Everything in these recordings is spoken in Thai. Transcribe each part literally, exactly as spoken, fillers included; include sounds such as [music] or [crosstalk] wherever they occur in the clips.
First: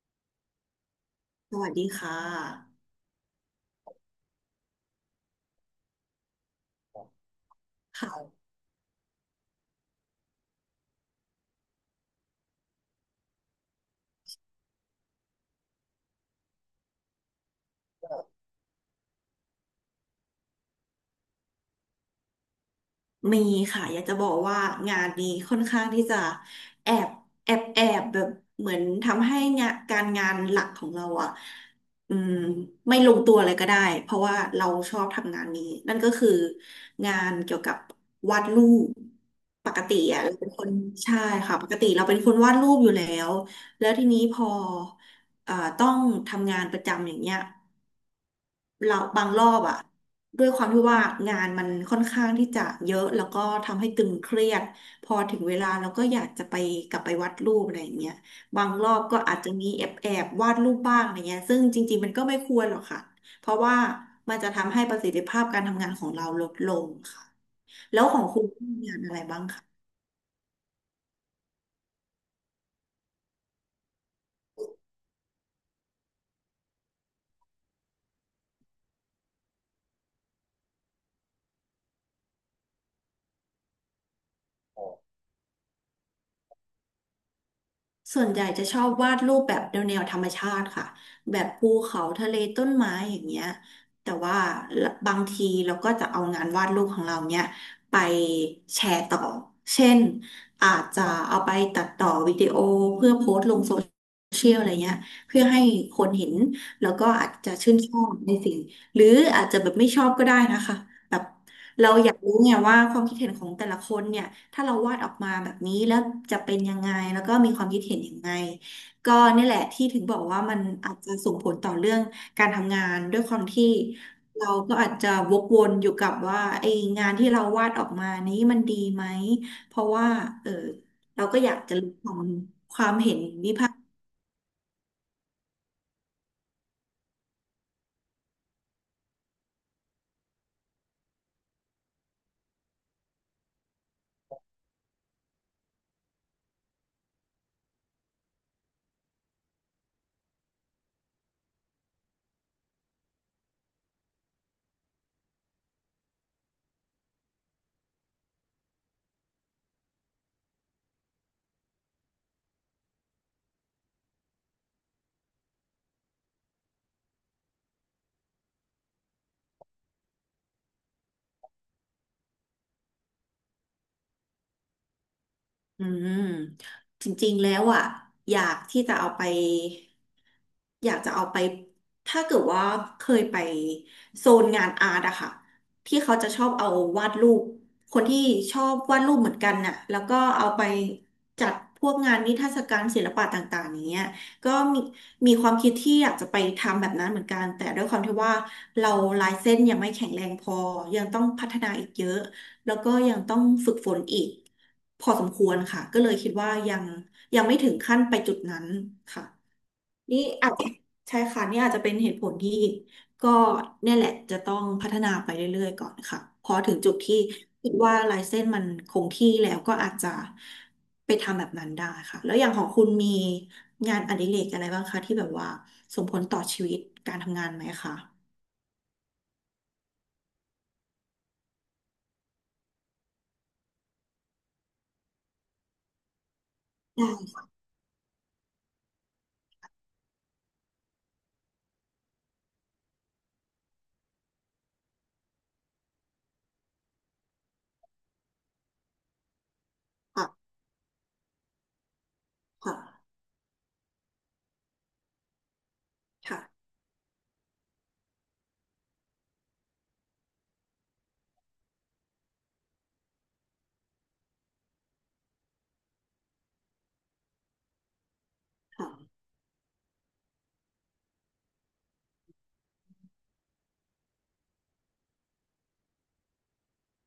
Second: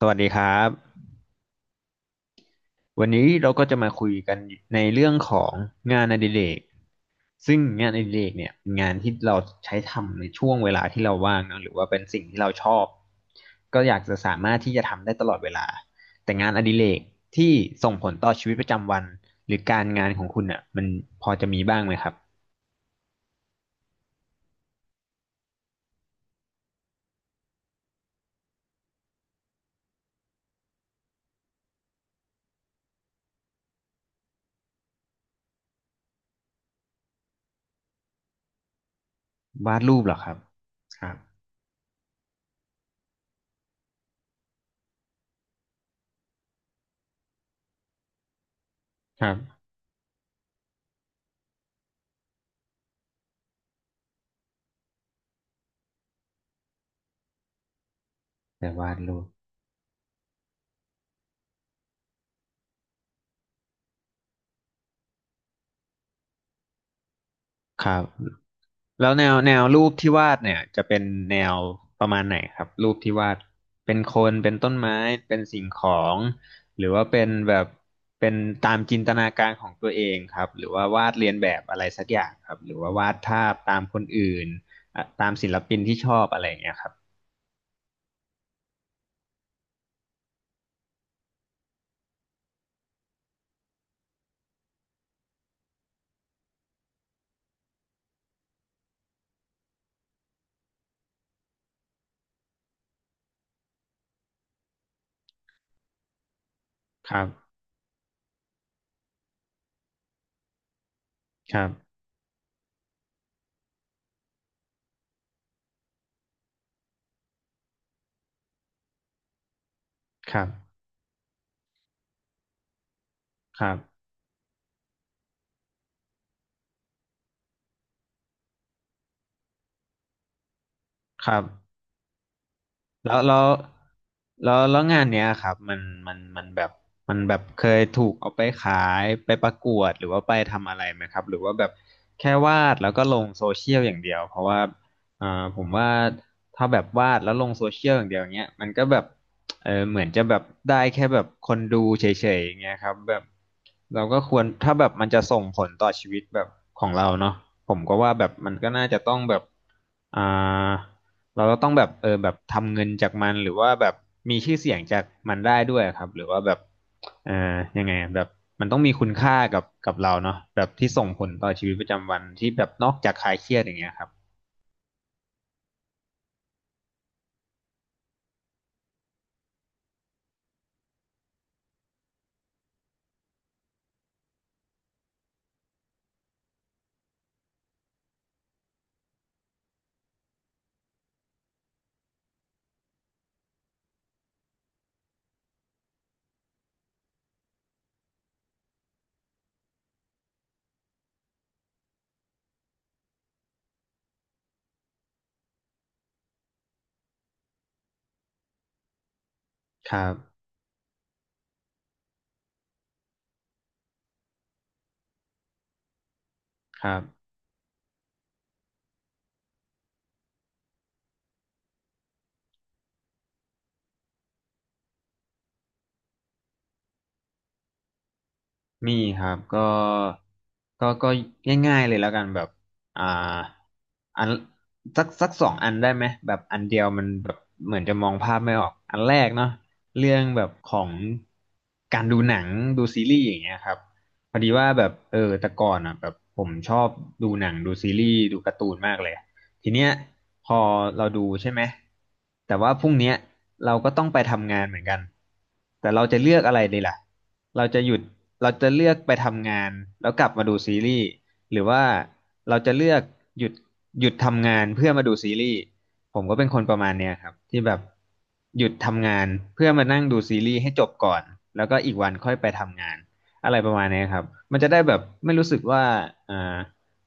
สวัสดีครับสวัสดีค่ะวันนี้เราก็จะมาคุยกันในเรื่องของงานอดิเรกซึ่งงานอดิเรค่ะกเนี่ยเป็นงานที่เราใช้ทำในช่วงเวลาที่เราว่างเนอะหรือว่าเป็นสิ่งที่เราชอบก็อยากจะสามารถที่จะทำได้ตลอดเวลาแต่งานอดิเรกที่ส่งผลต่อชีวิตประจำวันหรือการงานของคุณอ่ะมันพอจะมีบ้างไหมครับมีค่ะอยากจะบอกว่างานนี้ค่อนข้างที่จะแอบแอบแอบแบบเหมือนทำให้งานการงานหลักของเราอ่ะอืมไม่ลงตัวเลยก็ได้เพราะว่าเราชอบทำงานนี้นั่นก็คืองานเกี่ยวกับวาดรูปปวากดติรูปเหรออ่ะครัเราบเป็นคนครับใช่ค่ะปกติเราเป็นคนวาดรูปอยู่แล้วแล้วทีนี้พอเอ่อต้องทำงานประจำอย่างเงี้ย เราคบางรัรอบบอะด้วยความที่ว่างานมันค่อนข้างที่จะเยอะแล้วก็ทำให้ตึงเครียดพอถึงเวลาเราก็อยากจะไปกลับไปวาดรูปอะไรอย่างเงี้ยบาแต่งรวาอดบรูก็ปอาจจะมีแอบแอบวาดรูปบ้างอะไรเงี้ยซึ่งจริงๆมันก็ไม่ควรหรอกค่ะเพราะว่ามันจะทำให้ประสิทธิภาพการทำงานของเราลดลงค่ะคแล้รัวบ ของคุณมีงานแล้อะวไรแนวบ้าง แนวรูปที่วาดเนี่ยจะเป็นแนวประมาณไหนครับรูปที่วาดเป็นคนเป็นต้นไม้เป็นสิ่งของหรือว่าเป็นแบบเป็นตามจินตนาการของตัวเองครับหรือว่าวาดเรียนแบบอะไรสักอย่างครับหรือว่าวาดภาพตามคนอื่นอ่ะตามศิลปินที่ชอบอะไรอย่างเงี้ยครับส่วนใหญ่จะชอบวาดรูปแบบแนวแนวธรรมชาติค่ะแบบภูเขาทะเลต้นไม้อย่างเงี้ยแต่ว่าบางทีเราก็จะเอางานวาดรูปของเราเนี้ยไปแชร์ต่อเช่นอาจจะเอาไปตัดต่อวิดีโอเพื่อโพสต์ลงโซเชียลอะไรเงี้ยเพื่อให้คนเห็นแล้วก็ครัอาจจะบชื่นชอบในสิ่งหรืออาจจะแบบไม่ชอบก็ได้นะคะแบบ ครับเราอยากรู้ไงว่าความคิดเห็นของแต่ละคนเนี่ยถ้าเราวาดออกมาแบบนี้แล้วจะเป็นยังไงแล้วก็มีความคิดเห็นยังไงก็นี่แหละที่ถึงบอกคว่ารับมันอาจจะส่งผลต่อเรื่องการทำงานด้วยความคที่รับเราก็อาจจะวกวนอยู่กับว่าไอ้งานที่เราวาดออกมานี้มันดีไหมเพราะว่าเออคเรารัก็บ อยากจะรู้ของ แล้วแล้วแล้วแล้วงานเนี้ยครับมันมันมันแบบมันแบบเคยถูกเอาไปขายไปประกวดหรือว่าไปทำอะไรไหมครับหรือว่าแบบแค่วาดแล้วก็ลงโซเชียลอย่างเดียวเพราะว่าอ่าผมว่าถ้าแบบวาดแล้วลงโซเชียลอย่างเดียวเนี้ยมันก็แบบเออเหมือนจะแบบได้แค่แบบคนดูเฉยๆอย่างเงี้ยครับแบบเราก็ควรถ้าแบบมันจะส่งผลต่อชีวิตแบบของเราเนาะผมก็ว่าแบบมันก็น่าจะต้องแบบอ่า เราก็ต้องแบบเออแบบทำเงินจากมันหรือว่าแบบมีชื่อเสียงจากมันได้ด้วยครับหรือว่าแบบเออยังไงอะแบบมันต้องมีคุณค่ากับกับเราเนาะแบบที่ส่งผลต่อชีวิตประจำวันที่แบบนอกจากคลายเครียดอย่างเงี้ยครับอืมจริงๆ แล้วอ่ะอยากที่จะเอาไปอยากจะเอาไปถ้าเกิดว่าเคยไปโซนงานอาร์ตอะค่ะที่เขาจะชอบเอาวาดรูปคนที่ชอบวาดรูปเหมือนกันน่ะแล้วก็เอาไปจัดพวกงานนิทรรศการศิลปะต่างๆอย่างเงี้ยก็มีมีความคิดที่อยากจะไปทำแบบนั้นเหมือนกันแต่ด้วยความที่ว่าเราลายเส้นยังไม่แข็งแรงพอยังต้องพัฒนาอีกเยอะ แล้วก็ยังต้องฝึกฝนอีกพอสมควรค่ะก็เลยคิดว่ายังยังไม่ถึงขั้นไปจุดนั้นค่ะครับนี่อาจใช่ค่ะนี่อาจจะเป็นเหตุผลที่ก็เนี่ยแหละจะต้องพัฒนาไปเรื่อยๆก่อนค่ะพอถึงครัจุดที่บ คิดว่าลายเส้นมันคงที่แล้วก็อาจจะไปทำแบบนั้นได้ค่ะแล้วอย่างของคุณมีงานอดิเรกอะไรบ้างคะที่แบบว่าส่งผลต่อชีวิตการทำงานไหมคะมีครับก็ก็ก็ง่ายๆเลยแล้วกันแบบอ่าอันสักสักสองอันได้ไหมแบบอันเดียวมันแบได้บเหมือนจะมองภาพไม่ออกอันแรกเนาะเรื่องแบบของการดูหนังดูซีรีส์อย่างเงี้ยครับพอดีว่าแบบเออแต่ก่อนอ่ะแบบผมชอบดูหนังดูซีรีส์ดูการ์ตูนมากเลยทีเนี้ยค่ะพอเราดูใช่ไหมแต่ว่าพรุ่งเนี้ค่ะยเราก็ต้องไปทำงานเหมือนกันแต่เราจะเลือค่ะกอะไรดีล่ะ เราจะหยุดเราจะเลือกไปทำงานแล้วกลับมาดูซีรีส์หรือว่าเราจะเลือกหยุดหยุดทำงานเพื่อมาดูซีรีส์ผมก็เป็นคนประมาณเนี้ยครับที่แบบหยุดค่ะทำงานเพื่อมานั่งดูซีรีส์ให้จบก่อนแล้วก็อีกวันค่อยไปทำงานอะไรประมาณเนี้ยครับมันจะได้แบบไม่รู้สึกว่าอ่า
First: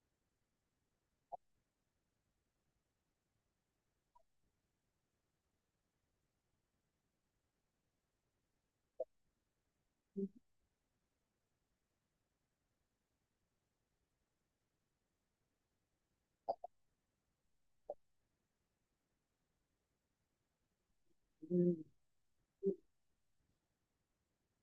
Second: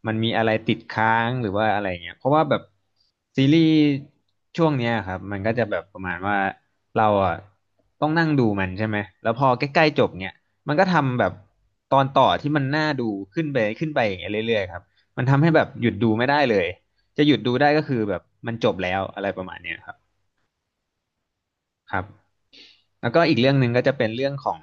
มันมีอะไรติดค้างหรือว่าอะไรเงี้ยเพราะว่าแบบซีรีส์ช่วงเนี้ยครับมันก็จะแบบประมาณว่าเราอ่ะต้องนั่งดูมันใช่ไหมแล้วพอใกล้ๆจบเนี่ย มันก็ทำแบบตอนต่อที่มันน่าดูขึ้นไปขึ้นไปอย่างเงี้ยเรื่อยๆครับ มันทำให้แบบหยุดดูไม่ได้เลย จะหยุดดูได้ก็คือแบบมันจบแล้วอะไรประมาณเนี้ยครับอืคม รับ แล้วก็อีกเรื่องหนึ่งก็จะเป็นเรื่องของ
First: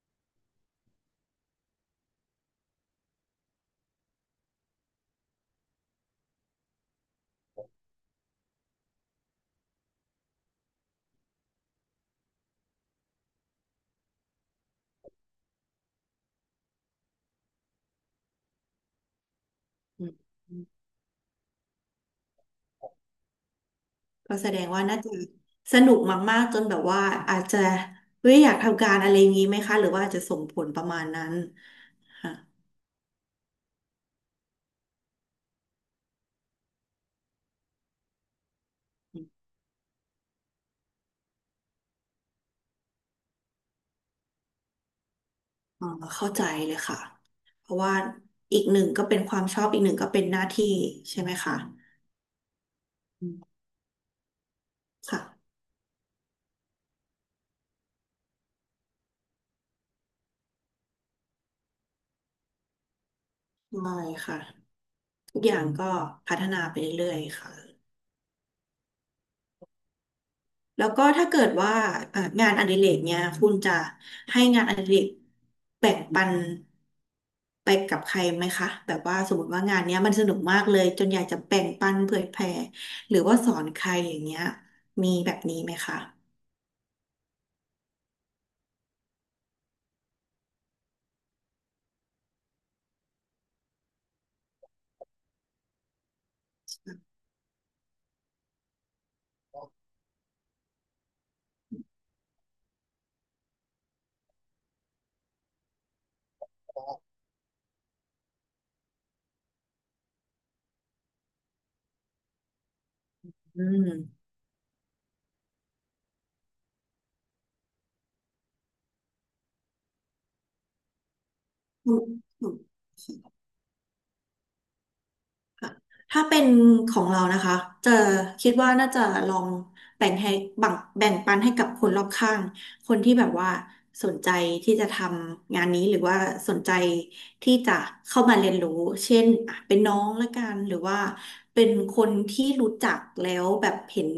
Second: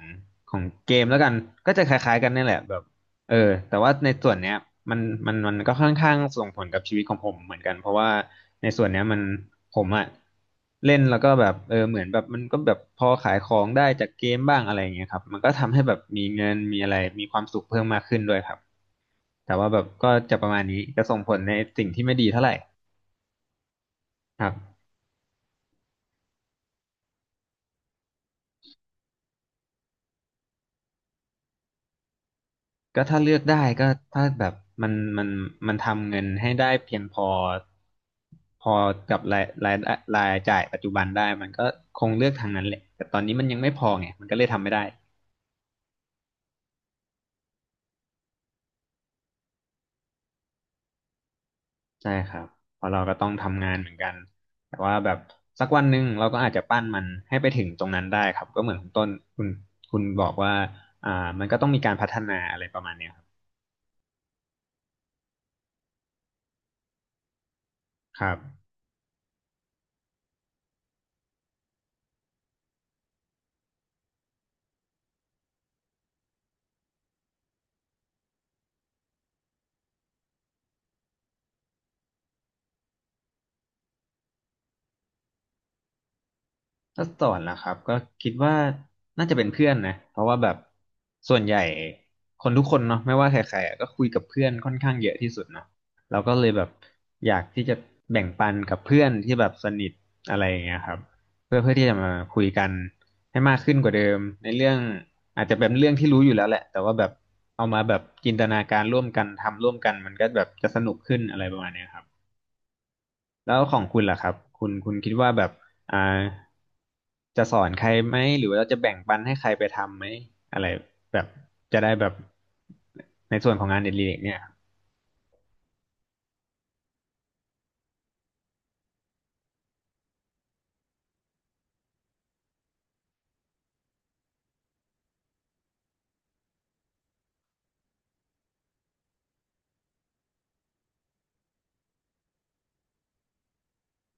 ของเกมแล้วกันก็จะคล้ายๆกันนี่แหละแบบเออแต่ว่าในส่วนเนี้ยมันมันมันก็ค่อนข้างส่งผลกับชีวิตของผมเหมือนกันเพราะว่าในส่วนเนี้ยมันผมอะเล่นแล้วก็แบบเออเหมือนแบบมันก็แบบพอขายของได้จากเกมบ้างอะไรอย่างเงี้ยครับมันก็ทำให้แบบมีเงินมีอะไรมีความสุขเพิ่มมากขึ้นด้วยครับแต่ว่าแบบก็จะประมาณนี้จะส่งผลในสิ่งที่ไม่ดีเท่าไหร่ก็คแสรัดงบ ว่าน่าจะสนุกมากๆจนแบบว่าอาจจะเฮ้ยอยากทำการอะไรอย่างนี้ไหมคะหรือว่าอาจจะส่งผลประมาณนั้นค่ะก็ถ้าเลือกได้ก็ถ้าแบบมันมันมันทำเงินให้ได้เพียงพอพอกับรายรายรายจ่ายปัจจุบันได้มันก็คงเลือกทางนั้นแหละแต่ตอนนี้มันยังไม่พอไงมันก็เลยทำไม่ได้อ๋อเข้าใจเลยค่ะเพราะว่าอีกหนึ่งก็เป็นความชอบอีกหนึ่งก็เป็นหน้าที่ใช่ไหมคะใช่ครับเพราะเราก็ต้องทำงานเหมือนกันแต่ว่าแบบค่ะสักวันหนึ่งเราก็อาจจะปั้นมันให้ไปถึงตรงนั้นได้ครับก็เหมือนคุณต้นคุณคุณบอกว่าอ่ามันก็ต้องมีการพัฒนาอะไรประมาณเนี้ยครับได้ค่ะทุกอย่างก็พัฒนาไปเรื่อยๆค่ะ ครับ แล้วก็ถ้าเกิดว่าเอ่องานอดิเรกเนี่ยคุณจะให้งานอดิเรกแบ่งปันไปกับใครไหมคะแบบว่าสมมติว่างานเนี้ยมันสนุกมากเลยจนอยากจะแบ่งปันเผยแพร่หรือว่าสอนใครอย่างเงี้ยมีแบบนี้ไหมคะถ้าสอนนะครับก็คิดว่าน่าจะเป็นเพื่อนนะเพราะว่าแบบส่วนใหญ่คนทุกคนเนาะไม่ว่าใครๆอะก็คุยกับเพื่อนค่อนข้างเยอะที่สุดเนาะเราก็เลยแบบอยากที่จะแบ่งปันกับเพื่อนที่แบบสนิทอะไรอย่างเงี้ยครับเพื่อเพื่อที่จะมาคุยกันให้มากขึ้นกว่าเดิมในเรื่องอาจจะเป็นเรื่องที่รู้อยู่แล้วแหละแต่ว่าแบบเอามาแบบจินตนาการร่วมกันทำร่วมกันมันก็แบบจะสนุกขึ้นอะไรประมาณเนี้ยครับ แล้อืวของคุณล่ะมครับคุณคุณคิดว่าแบบอ่าจะสอนใครไหมหรือว่าเราจะแบ่งปันให้ใครไปทำไหมอะไรแบบจะได้อืแบบม ในส่วนของงานเด็ดเล็กเนี่ยถ้าเป็นของเรานะคะจะคิดว่าน่าจะลองแบ่งให้แบ่งแบ่งปันให้กับคนรอบข้างคนที่แบบว่าสนใจที่จะทำงานนี้หรือว่าสนใจที่จะเข้ามาเรียนรู้เช่นอ่ะเป็นน้องละกันหรือว่าเป็นคนที่รู้จักแล้วแบบเห็น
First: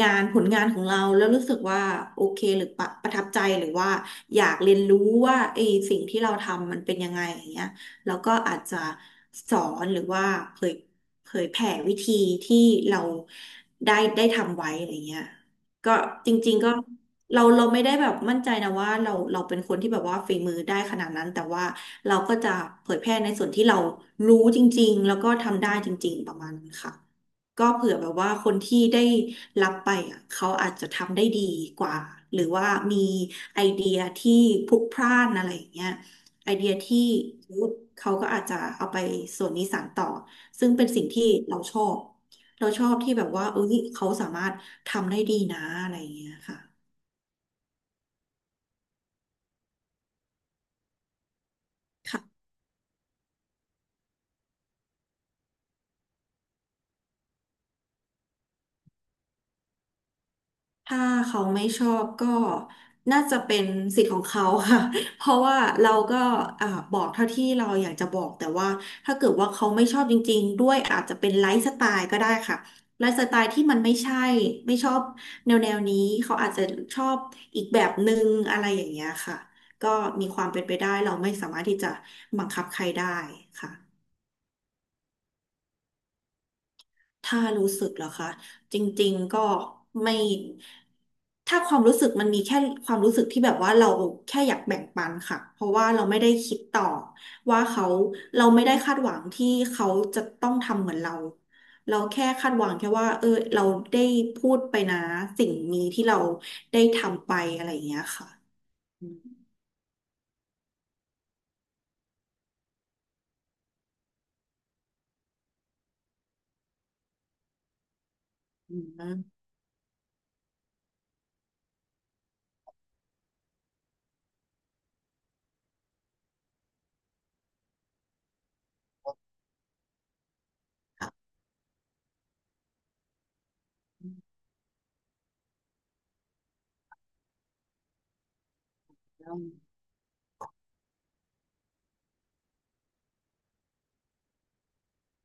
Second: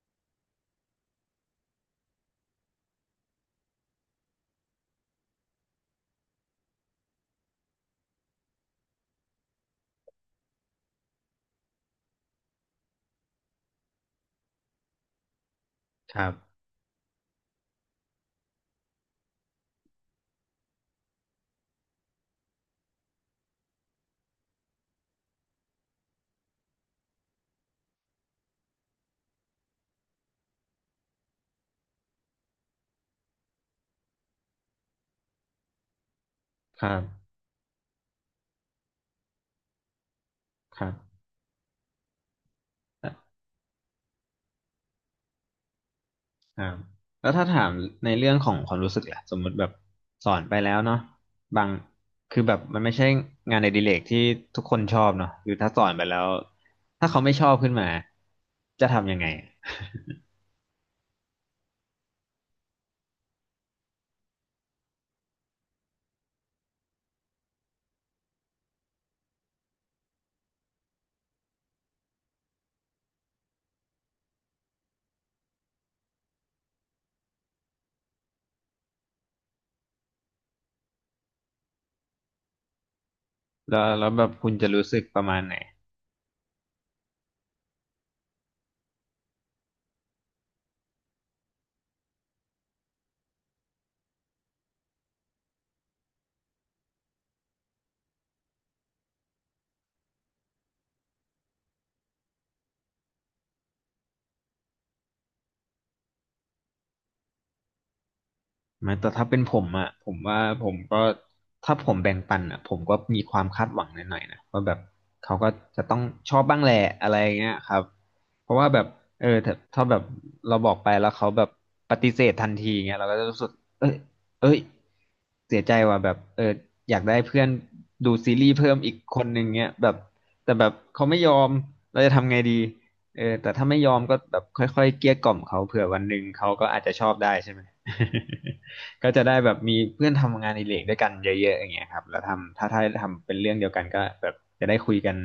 งานผลงานของเราแล้วรู้สึกว่าโอเคหรือประประทับใจหรือว่าอยากเรียนรู้ว่าไอ้สิ่งที่เราทำมันเป็นยังไงอย่างเงี้ย แล้วก็อาจจะสอนหรือว่าเผยเผยแผ่วิธีที่เราได้ได้ทำไว้อะไรเงี้ยก็ครัจริงบๆก็เราเราไม่ได้แบบมั่นใจนะว่าเราเราเป็นคนที่แบบว่าฝีมือได้ขนาดนั้นแต่ว่าเราก็จะเผยแพร่ในส่วนที่เรารู้จริงๆแล้วก็ทำได้จริงๆประมาณนั้นค่ะก็เผื่อแบบว่าคนที่ได้รับไปอ่ะเขาอาจจะทำได้ดีกว่าหรือว่ามีไอเดียที่พลุกพล่านอะไรอย่างเงี้ย ไอเดียครัที่บเขาก็อาจจะเอาไปส่วนนี้สานต่อซึ่งคเป็นรับสิ่งที่เราชอบเราชอบครัที่แบบบว่าเอ้ยเขาสามารถทำได้ดีนะอะไรอย่างเงี้ยค่ะ ครับแล้วถ้าถามในเรื่องของความรู้สึกล่ะสมมุติแบบสอนไปแล้วเนาะบางคือแบบมันไม่ใช่งานอดิเรกที่ทุกคนชอบเนาะคือถ้าสอนไปแล้วถ้าเขาไม่ชอบขึ้นมาจะทำยังไงถ้าเขาไม่ชอบก็น่าจะเป็นสิทธิ์ของเขาค่ะ [laughs] เพราะว่าเราก็อ่าบอกเท่าที่เราอยากจะบอกแต่ว่าถ้าเกิดว่าเขาไม่ชอบจริงๆด้วยอาจจะเป็นไลฟ์สไตล์ก็ได้ค่ะไลฟ์สไตล์ที่มันไม่ใช่ไม่ชอบแนวแนวนี้เขาอาจจะชอบอีกแบบหนึ่งอะไรอย่างเงี้ยค่ะก็มีความเป็นไปได้เราไม่สามารถที่จะบังคับใครได้ค่ะ แล้วแล้วแบบคุณจะรู้สึกประมาณไหน ถ้ารู้สึกเหรอคะจริงๆก็ไม่ถ้าความรู้สึกมันมีแค่ความรู้สึกที่แบบว่าเราแค่อยากแบ่งปันค่ะเพราะว่าเราไม่ได้คิดต่อว่าเขาเราไม่ได้คาดหวังที่เขาจะต้องทำเหมือนเราเราแค่คาดหวังแค่ว่าเออเราได้พูดไปนะสิ่งนี้ที่เราได้ทำไปอะไรอย่างเงี้ยค่ะไม่อืแต่มถ้าเป็นผมอ่ะผมว่าผมก็ถ้าผมแบ่งปันอ่ะผมก็มีความคาดหวังหน่อยๆนะว่าแบบเขาก็จะต้องชอบบ้างแหละอะไรเงี้ยครับเพราะว่าอืแบบมเออถ้าถ้าแบบเราบอกไปแล้วเขาแบบปฏิเสธทันทีเงี้ยเราก็จะรู้สึกเอ้ยเอ้ยเสียใจว่ะแบบเอออยากได้เพื่อนดูซีรีส์เพิ่มอีกคนหนึ่งเงี้ยแบบแต่แบบเขาไม่ยอมเราจะทำไงดีเออแต่ถ้าไม่ยอมก็แบบค่อยๆเกลี้ยกล่อมเขาเผื่อวันหนึ่งเขาก็อาจจะชอบได้ใช่ไหม [laughs] ก็จะได้แบบมีเพื่อนทำงานอดิเรกด้วยกันเยอะๆอย่างเงี้ยครับแล้วทำถ้าถ้าทำเป็นเรื่องเดียวกันก็แบบจะได้คุยกัน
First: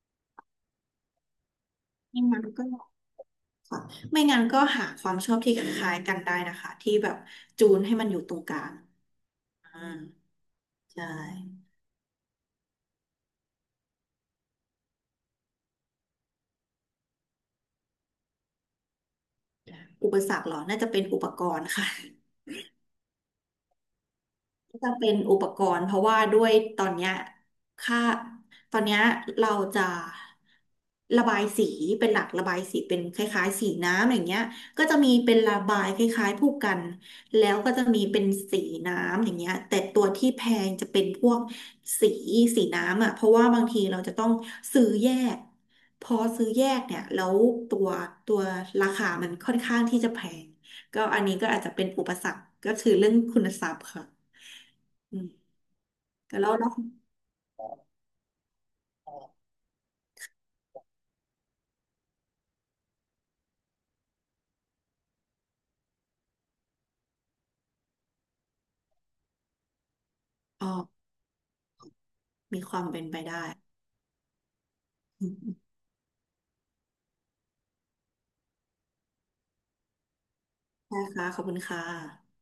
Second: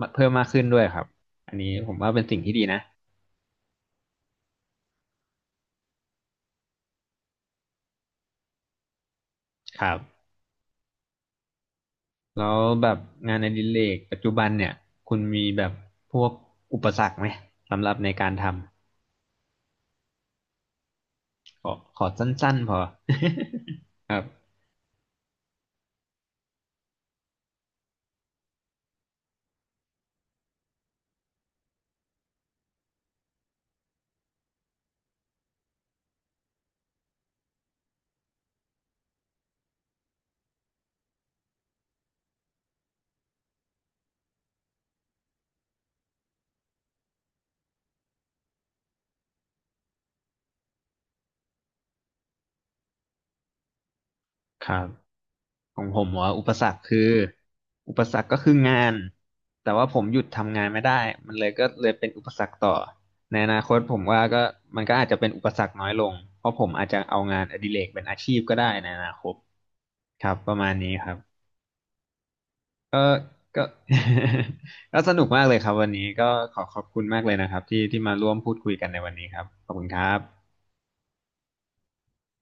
มาเพิ่มมากขึ้นด้วยครับอันนี้ผมว่าเป็ไม่นสิ่งงั้นที่ดีก็นะไม่งั้นก็หาความชอบที่คล้ายๆกันได้นะคะที่แบบจูนให้มันอยู่ตรงกลางอ่า ครับใช่แล้วแบบงานอดิเรกปัจจุบันเนี่ยคุณมีแบบพวกอุปสรรคไหมสำหรับในการทำอุปสรรคเหรอ น่าจะเป็นอุปกรขณ์อค่ะ ขอสั้นๆพอ [laughs] ครับ จะเป็นอุปกรณ์เพราะว่าด้วยตอนเนี้ยค่าตอนเนี้ยเราจะระบายสีเป็นหลักระบายสีเป็นคล้ายๆสีน้ำอย่างเงี้ยก็จะมีเป็นระบายคล้ายๆผู้กันแล้วก็จะมีเป็นสีน้ำอย่างเงี้ยแต่ตัวที่แพงจะเป็นพวกสีสีน้ำอ่ะเพราะว่าบางทีเราจะต้องซื้อแยกพอซื้อแยกเนี่ยแล้วตัวตัวราคามันค่อนข้างที่จะแพงก็อันนี้ก็อาจจะเป็นอุปสรรคก็คือเรื่องคุณทรัพย์ค่ะ ครับอืมของผมว่าแต่อุแล้ปวสรเนาะรคคืออุปสรรคก็คืองานแต่ว่าผมหยุดทำงานไม่ได้มันเลยก็เลยเป็นอุปสรรคต่อในอนาคตผมว่าก็มันก็อาจจะเป็นอุปสรรคน้อยลงเพราะผมอาจจะเอางานอดิเรกเป็นอาชีพก็ได้ในอนาคตครับประอ๋อมาณนี้ครับมีความเป็ก็นไปได้ ก็ [laughs] ก็ส [laughs] นุอืกมมากเลยครับวันนี้ก็ขอขอบคุณมากเลยนะครับที่ที่มาร่วมพูดคุยกันในวันนี้ครับขอบคุณครับใช่ค่ะขอบคุณค่ะ